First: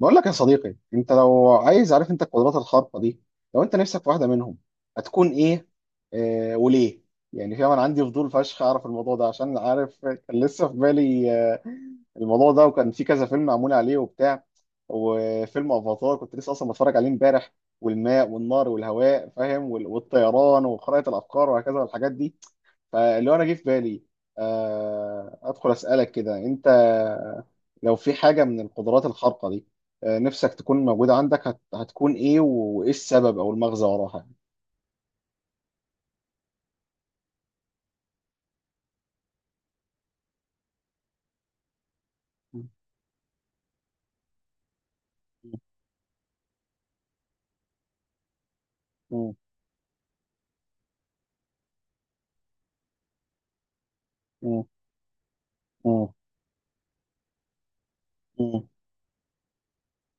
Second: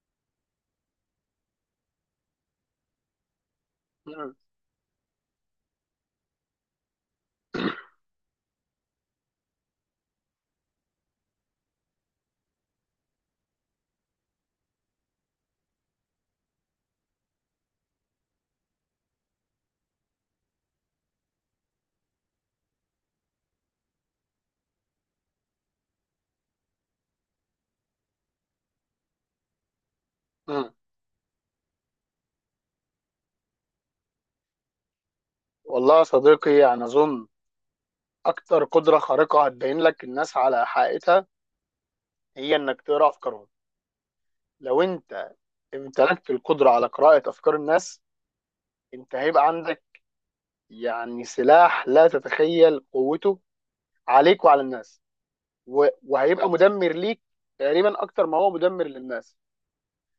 بقول لك يا صديقي، انت لو عايز عارف انت القدرات الخارقه دي، لو انت نفسك في واحده مم. منهم هتكون ايه؟ آه، وليه؟ يعني فاهم، انا عندي فضول فشخ اعرف الموضوع ده عشان عارف كان لسه في بالي الموضوع ده، وكان في كذا فيلم معمول عليه وبتاع، وفيلم افاتار كنت لسه اصلا بتفرج عليه امبارح، والماء والنار والهواء فاهم، والطيران وخرائط الافكار وهكذا والحاجات دي. فاللي هو انا جه في بالي، ادخل اسالك كده انت، لو في حاجه من القدرات الخارقه دي نفسك مم. تكون موجوده عندك هتكون ايه وايه السبب او المغزى وراها؟ والله يا صديقي، يعني أظن أكتر قدرة خارقة هتبين لك الناس على حقيقتها هي يعني. إنك تقرأ أفكارهم. لو أنت امتلكت القدرة على قراءة أفكار الناس، أنت مم. هيبقى عندك يعني سلاح لا تتخيل قوته عليك وعلى مم. الناس. مم. وهيبقى مدمر ليك تقريبا أكتر ما هو مم. مدمر للناس.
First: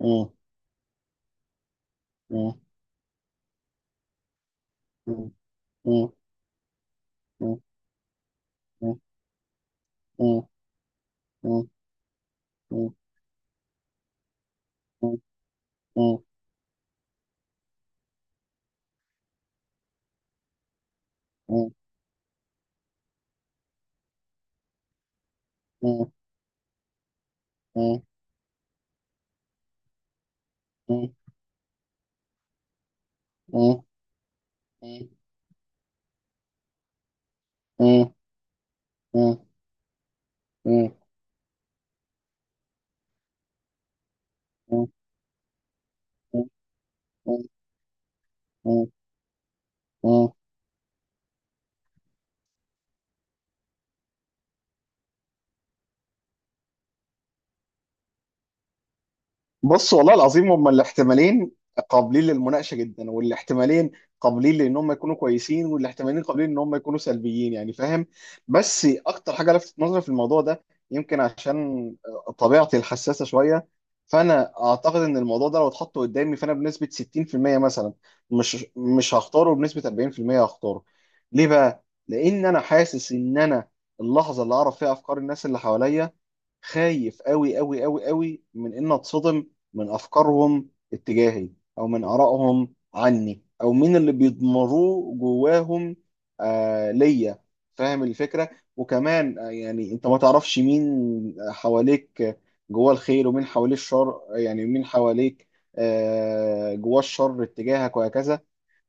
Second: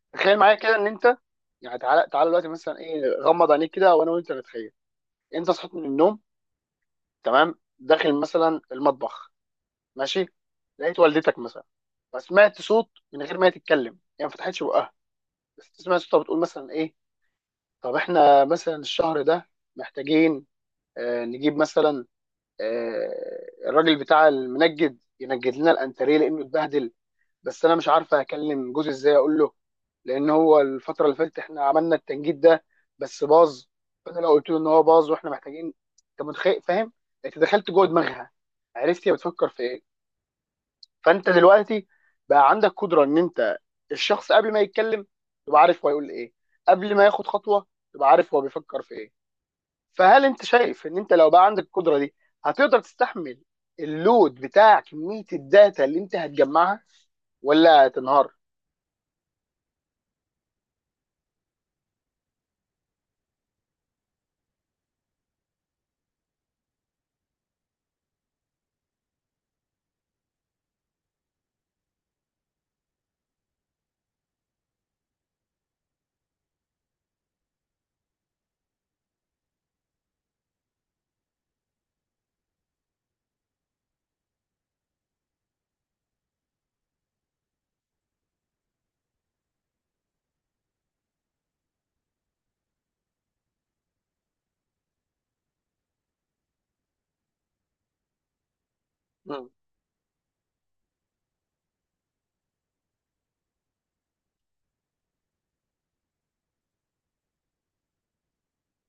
مم. تخيل معايا كده إن أنت يعني تعالى تعالى دلوقتي مم. مثلا إيه غمض عينيك كده، وأنا وأنت نتخيل. مم. أنت صحيت من مم. النوم، تمام، داخل مثلا مم. المطبخ، ماشي، مم. لقيت والدتك مثلا، مم. فسمعت صوت مم. من غير ما هي تتكلم، هي ما فتحتش بقها، بس تسمع مم. صوتها بتقول مثلا ايه: طب احنا مثلا الشهر ده محتاجين، نجيب مم. مثلا، الراجل بتاع المنجد ينجد لنا مم. الانتريه لانه اتبهدل، بس انا مش مم. عارفه اكلم جوزي ازاي اقول له، لان هو الفتره مم. اللي فاتت احنا عملنا التنجيد ده بس باظ، مم. فانا لو قلت له ان هو باظ واحنا محتاجين. انت متخيل؟ فاهم؟ انت دخلت جوه مم. مم. دماغها، عرفت هي مم. بتفكر في ايه. مم. مم. فانت دلوقتي بقى عندك قدره ان انت الشخص قبل ما يتكلم تبقى عارف هو هيقول ايه، مم. قبل ما ياخد مم. خطوه تبقى عارف هو بيفكر مم. في ايه. فهل مم. انت شايف ان انت لو بقى عندك القدره دي هتقدر تستحمل اللود بتاع كميه الداتا اللي انت هتجمعها ولا هتنهار؟ بص، والله العظيم هما الاحتمالين قابلين للمناقشه جدا، والاحتمالين قابلين لان هم يكونوا كويسين، والاحتمالين قابلين ان هم يكونوا سلبيين، يعني فاهم. بس اكتر حاجه لفتت نظري في الموضوع ده يمكن عشان طبيعتي الحساسه شويه، فانا اعتقد ان الموضوع ده لو اتحط قدامي فانا بنسبه 60% مثلا مش هختاره، بنسبه 40% هختاره. ليه بقى؟ لان انا حاسس ان انا اللحظه اللي اعرف فيها افكار الناس اللي حواليا خايف قوي قوي قوي قوي من ان اتصدم من افكارهم اتجاهي، او من ارائهم عني، او من اللي بيضمروه جواهم آه ليا، فاهم الفكره. وكمان مم. يعني انت ما تعرفش مين حواليك جواه الخير، ومين حواليه الشر، يعني مين حواليك جواه الشر اتجاهك، وهكذا.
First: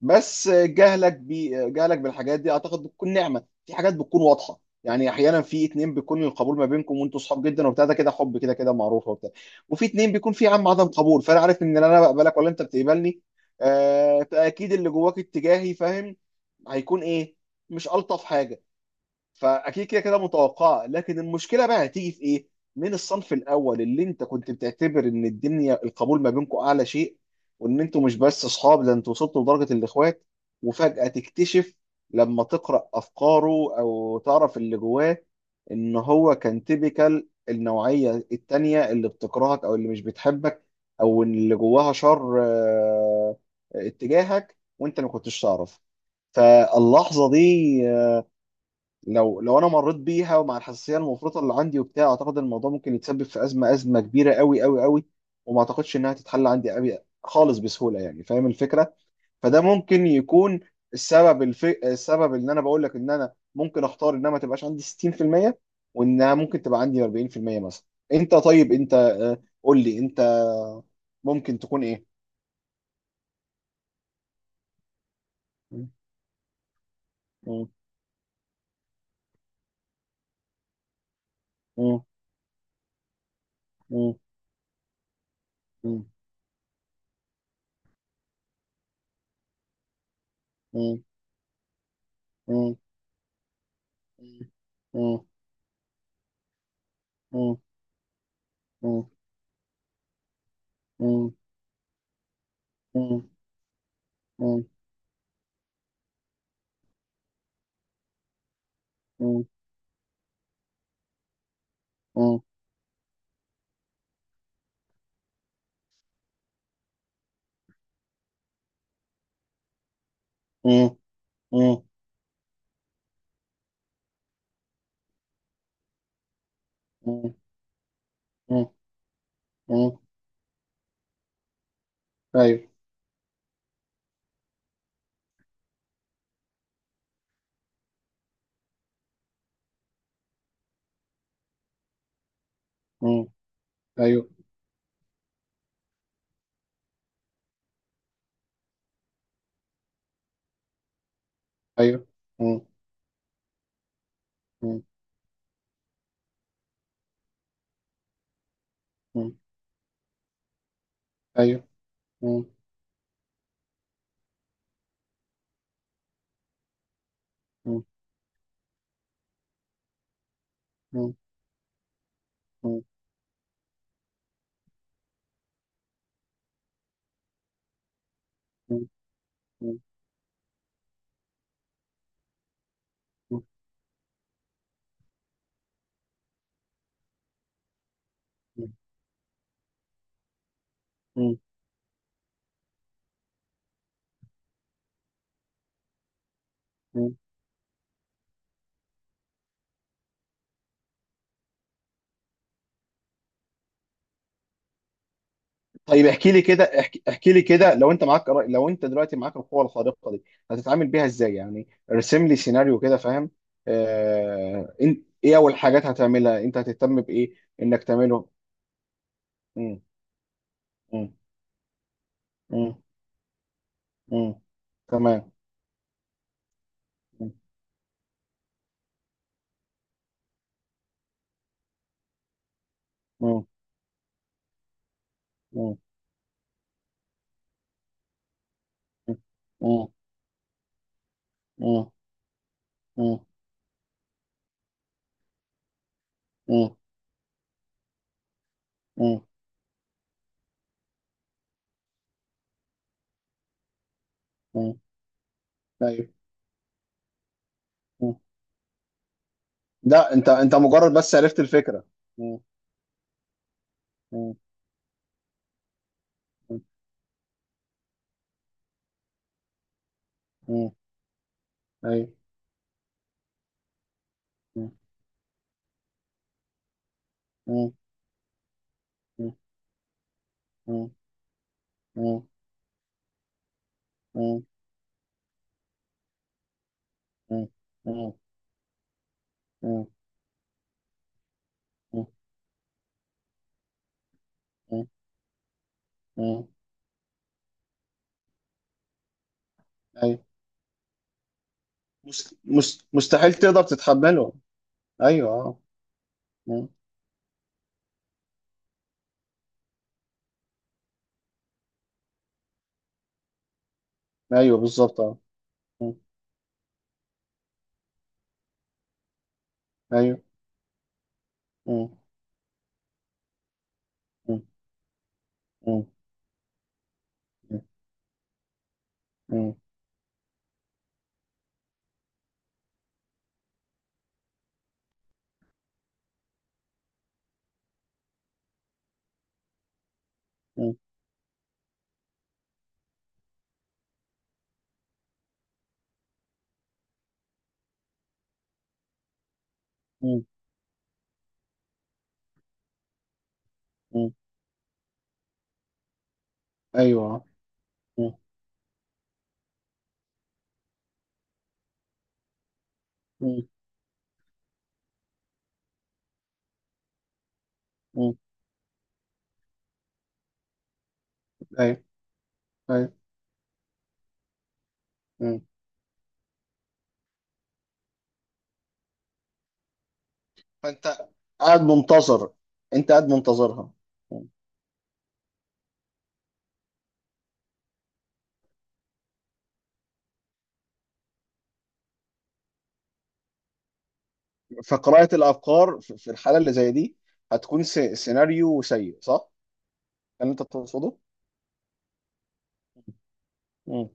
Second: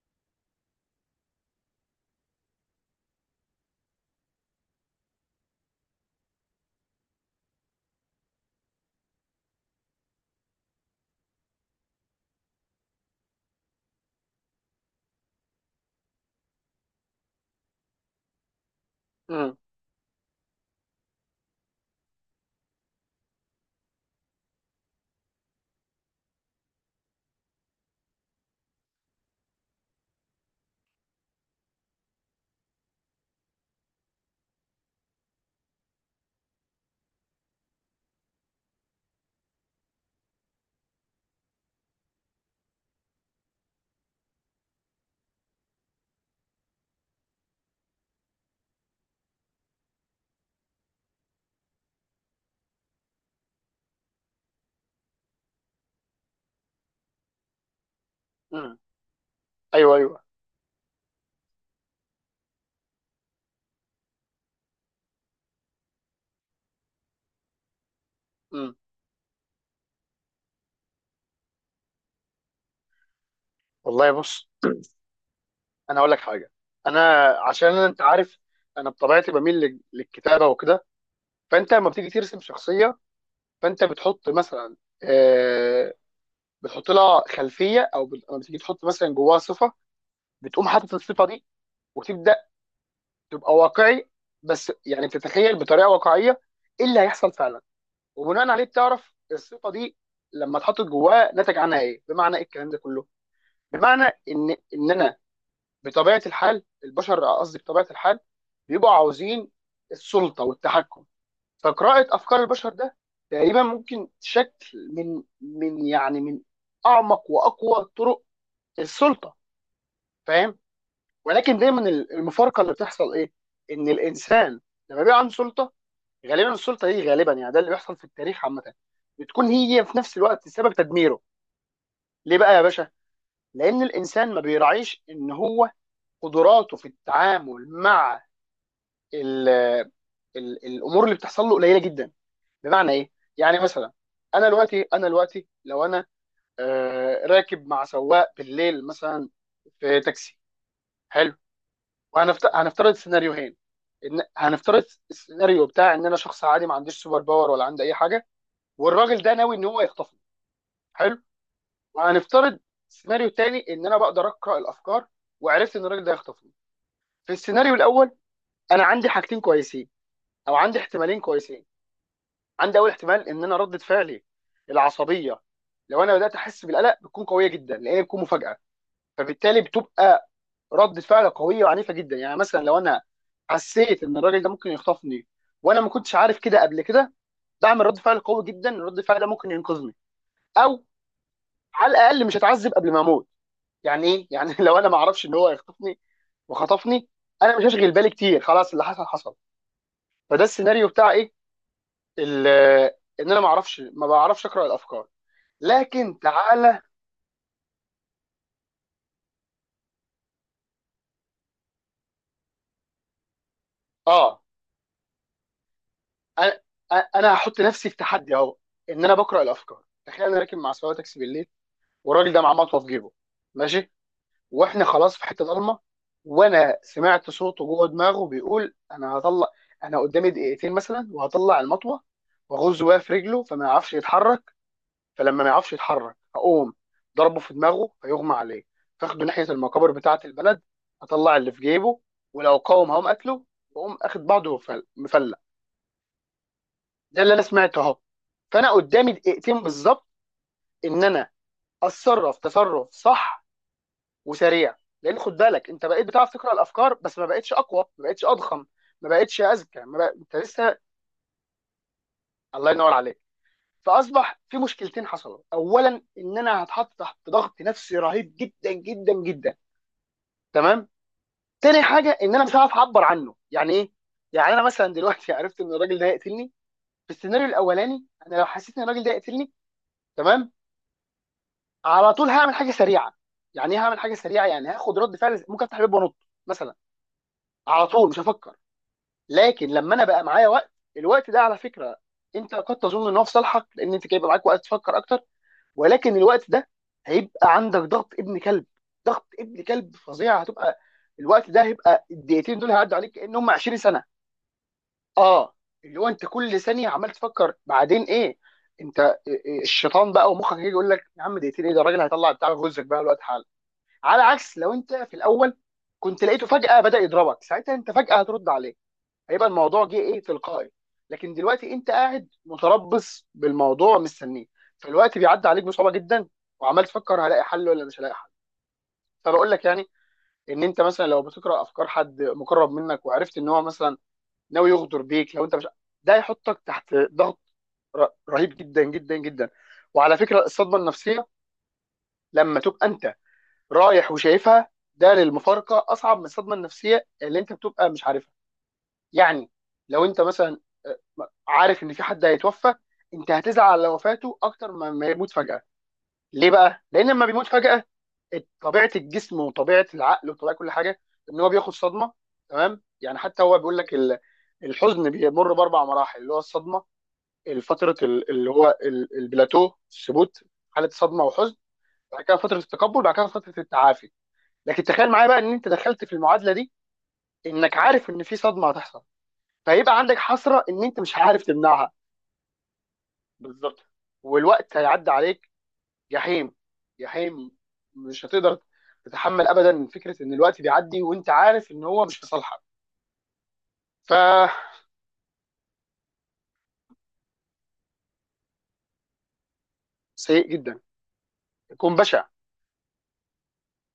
بس جهلك بالحاجات دي اعتقد بتكون نعمه، في حاجات بتكون واضحه يعني، احيانا في اتنين بيكون القبول ما بينكم وانتوا صحاب جدا وبتاع، ده كده حب كده كده معروفه وبتاع، وفي اتنين بيكون في عدم قبول، فانا عارف ان لا انا بقبلك ولا انت بتقبلني، آه، فاكيد اللي جواك اتجاهي فاهم هيكون ايه؟ مش الطف حاجه، مم. فاكيد كده كده متوقعه. لكن المشكله بقى هتيجي في ايه؟ من الصنف الاول اللي انت كنت بتعتبر ان الدنيا القبول ما بينكم اعلى شيء، وان انتوا مش بس اصحاب، ده انتوا وصلتوا لدرجه الاخوات، وفجاه تكتشف لما تقرا افكاره او تعرف اللي جواه ان هو كان تيبيكال النوعيه التانيه اللي بتكرهك او اللي مش بتحبك، او إن اللي جواها شر اتجاهك وانت ما كنتش تعرف. فاللحظه دي لو انا مريت بيها ومع الحساسيه المفرطه اللي عندي وبتاع، اعتقد الموضوع ممكن يتسبب في ازمه ازمه كبيره قوي قوي قوي، وما اعتقدش انها تتحل عندي قوي خالص بسهوله، يعني فاهم مم. الفكره. فده ايوه، ممكن ايوه. يكون السبب ان انا بقول لك ان انا ممكن اختار انها ما تبقاش عندي 60%، وانها ممكن تبقى عندي 40% مثلا. انت، طيب مم. انت قول لي انت ممكن تكون ايه؟ والله، بص، م- انا اقول لك حاجه. انا م- عشان انت عارف، انا بطبيعتي بميل للكتابه وكده. فانت لما م- بتيجي ترسم شخصيه، فانت م- بتحط مثلا، آه، م- بتحط لها خلفيه، او لما بتيجي تحط مثلا جواها صفه، بتقوم حاطط م- الصفه دي وتبدا م- م- تبقى واقعي، بس يعني بتتخيل بطريقه واقعيه ايه اللي هيحصل م- فعلا، وبناء عليه بتعرف الصفه دي لما اتحطت جواها م- نتج عنها ايه، بمعنى ايه الكلام ده م- كله؟ م- بمعنى ان مم. ان انا بطبيعه الحال البشر، قصدي بطبيعه الحال بيبقوا مم. عاوزين السلطه والتحكم. فقراءة أفكار مم. البشر ده تقريبا ممكن شكل من يعني من أعمق وأقوى طرق السلطة، فاهم؟ مم. ولكن مم. دايما المفارقة اللي بتحصل إيه؟ إن الإنسان لما بيبقى عنده سلطة، غالبا السلطة دي غالبا مم. يعني ده اللي بيحصل في التاريخ مم. عامة، بتكون هي مم. في نفس الوقت سبب تدميره. ليه بقى يا ايوه. باشا؟ لأن الإنسان ما بيراعيش إن هو قدراته في التعامل مع ال ال الأمور اللي بتحصل له قليلة جدا. بمعنى ايه؟ مم. يعني مثلا، ايوه انا دلوقتي لو انا راكب مع سواق بالليل مثلا في تاكسي، حلو. ايوه. وهنفترض مم. هنفترض سيناريوهين. ان مم. هنفترض السيناريو بتاع ان انا شخص عادي ما عنديش سوبر باور ولا عندي اي حاجه، والراجل ده مم. ناوي ان هو يخطفني، حلو. ايوه. مم. وهنفترض السيناريو الثاني ان انا بقدر اقرا الافكار وعرفت ان الراجل ده هيخطفني. في السيناريو مم. الاول انا عندي حاجتين كويسين، او عندي مم. احتمالين كويسين. عندي مم. اول احتمال ان انا رده فعلي العصبيه، لو انا بدات احس بالقلق بتكون قويه جدا لان بتكون مفاجاه، مم. فبالتالي بتبقى رده فعل قويه وعنيفه جدا. يعني مثلا لو انا مم. حسيت ان الراجل ده ممكن يخطفني وانا ما كنتش عارف كده قبل كده، بعمل رد فعل قوي جدا، رد فعل ده ممكن ينقذني او مم. على الاقل مش هتعذب قبل ما اموت. يعني ايه؟ يعني لو انا ما اعرفش ان هو هيخطفني وخطفني مم. انا مش هشغل بالي كتير، خلاص اللي حصل حصل. فده السيناريو بتاع ايه؟ ال- ان انا ما بعرفش اقرا الافكار. طيب لكن احكي لي كده، تعالى. احكي احكي لي كده، لو انت دلوقتي معاك القوة الخارقة دي هتتعامل بيها ازاي؟ يعني ارسم لي سيناريو كده فاهم. اه آه... إن- ايه اول حاجات هتعملها؟ انت انا هتهتم أنا بايه؟ هحط انك نفسي في تعمله. تحدي اهو ان انا بقرا مم. الافكار. تخيل انا راكب مع سواق مم. تاكسي بالليل، والراجل ده معاه مم. مطوه في جيبه، ماشي، مم. واحنا خلاص في تمام. حته ضلمه، وانا سمعت صوته جوه دماغه بيقول: انا هطلع، انا قدامي دقيقتين مثلا وهطلع المطوه واغز بيها في رجله مم. فما يعرفش يتحرك، فلما ما يعرفش مم. يتحرك هقوم ضربه في دماغه فيغمى عليه، فاخده ناحيه مم. المقابر بتاعه البلد، اطلع اللي في مم. جيبه ولو قاوم هقوم مم. قتله واقوم اخد بعضه ومفلق. مم. ده اللي انا سمعته اهو. فانا قدامي مم. دقيقتين بالظبط ان انا اتصرف تصرف صح مم. وسريع. لان خد بالك انت ايوه. بقيت بتعرف تقرا الافكار بس ما بقتش اقوى، ما مم. بقتش اضخم، ما بقتش اذكى، ما بق... لا، انت انت انت لسه. مجرد بس عرفت الفكره. مم. الله ينور عليك. مم. فاصبح في مشكلتين حصلوا، اولا ان مم. انا هتحط تحت ضغط نفسي رهيب جدا جدا جدا، مم. تمام. تاني حاجه ايوه. ان انا مش هعرف اعبر عنه. يعني ايه؟ يعني انا مم. مثلا دلوقتي عرفت ان الراجل ده هيقتلني. في السيناريو مم. الاولاني انا لو حسيت ان الراجل ده هيقتلني، تمام، مم. على مم. طول هعمل حاجه سريعه. يعني ايه هعمل حاجه مم. سريعه؟ يعني هاخد رد فعل، ممكن افتح الباب وانط مثلا، مم. على طول مم. مش هفكر. لكن مم. لما انا بقى معايا وقت، الوقت ده على فكره مم. انت قد تظن ان هو في صالحك لان انت هيبقى معاك وقت مم. تفكر اكتر، ولكن مم. الوقت ده هيبقى عندك ضغط ابن كلب، ضغط ابن كلب ايوه. فظيع هتبقى، الوقت ده هيبقى الدقيقتين دول هيعدوا عليك مستحيل كانهم تقدر 20 سنه. تتحمله. ايوه اه اه. اللي هو انت كل مم. ثانيه عمال تفكر بعدين ايه. انت الشيطان بقى، ومخك هيجي يقول لك: يا عم دقيقتين ايه ده، الراجل هيطلع بتاع غزك بقى الوقت. على ايوه عكس لو انت بالظبط في اه. الاول مم. كنت لقيته فجاه بدا يضربك، ساعتها انت فجاه هترد عليه، هيبقى الموضوع جه ايه ايوه. تلقائي. لكن دلوقتي انت مم. قاعد متربص بالموضوع مم. مستنيه، فالوقت بيعدي عليك مم. بصعوبه جدا، وعمال تفكر هلاقي مم. حل ولا مش هلاقي حل. فبقول لك يعني ان انت مثلا لو بتقرا افكار حد مقرب منك وعرفت ان هو مثلا ناوي يغدر بيك، لو انت مش، ده هيحطك تحت ضغط رهيب جدا جدا جدا. وعلى فكره مم. الصدمه النفسيه لما تبقى انت رايح وشايفها، ده للمفارقه اصعب من الصدمه النفسيه اللي انت بتبقى مش عارفها. يعني لو انت مم. مثلا، آه، عارف ان في حد هيتوفى، انت هتزعل على مم. وفاته اكتر ما يموت فجاه. ليه بقى؟ ايوه لان لما آه. بيموت فجاه مم. طبيعه الجسم وطبيعه العقل وطبيعه كل حاجه ان هو بياخد صدمه، تمام. يعني حتى مم. هو بيقول لك الحزن بيمر باربع مراحل اللي هو الصدمه، فتره مم. اللي هو البلاتو الثبوت، حاله صدمه وحزن، ايوه بعد كده فتره ايوه. التقبل، بعد كده فتره التعافي. لكن تخيل معايا بقى مم. ان انت دخلت في المعادله دي انك عارف ان في صدمه هتحصل، فيبقى عندك حسره ان انت فانت مش عارف قاعد تمنعها. منتظر، انت قاعد منتظرها. بالظبط، مم. والوقت هيعدي عليك جحيم، جحيم، مش هتقدر تتحمل ابدا فكره ان الوقت بيعدي وانت عارف ان هو مش في صالحك. ف فقراءة الافكار في الحالة اللي زي دي هتكون سيناريو سيء صح؟ ده اللي انت سيء جدا، تقصده؟ يكون بشع. مم.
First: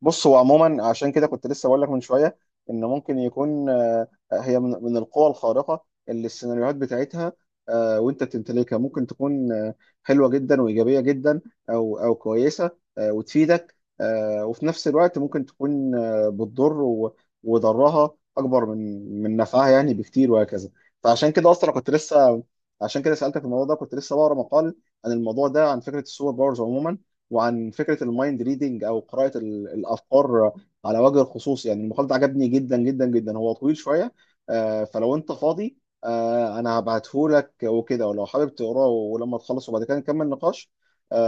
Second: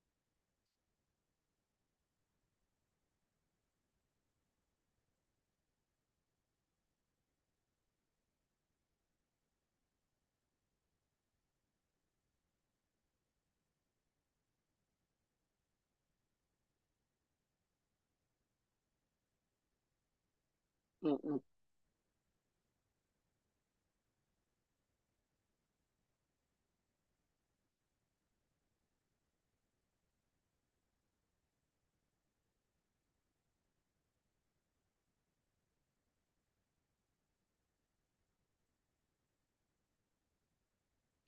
بص، هو عموما عشان كده كنت لسه بقول لك من شويه ان ممكن يكون هي من القوى الخارقه اللي السيناريوهات بتاعتها وانت بتمتلكها ممكن تكون حلوه جدا وايجابيه جدا، او كويسه وتفيدك، وفي نفس الوقت ممكن تكون بتضر وضرها اكبر من نفعها يعني بكتير وهكذا. م- فعشان م. كده اصلا كنت لسه عشان كده سالتك الموضوع ده، كنت لسه بقرا مقال عن الموضوع ده، عن فكره السوبر باورز عموما، وعن فكره المايند ريدنج او قراءه الافكار على وجه الخصوص. يعني المقال ده عجبني جدا جدا جدا، هو طويل شويه فلو انت فاضي انا هبعته لك وكده، ولو حابب تقراه ولما تخلص وبعد كده نكمل نقاش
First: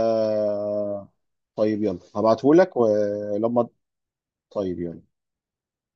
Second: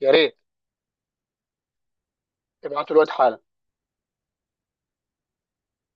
يا ريت. طيب يلا، هبعته لك ابعتوا الوقت حالا. ولما طيب يلا.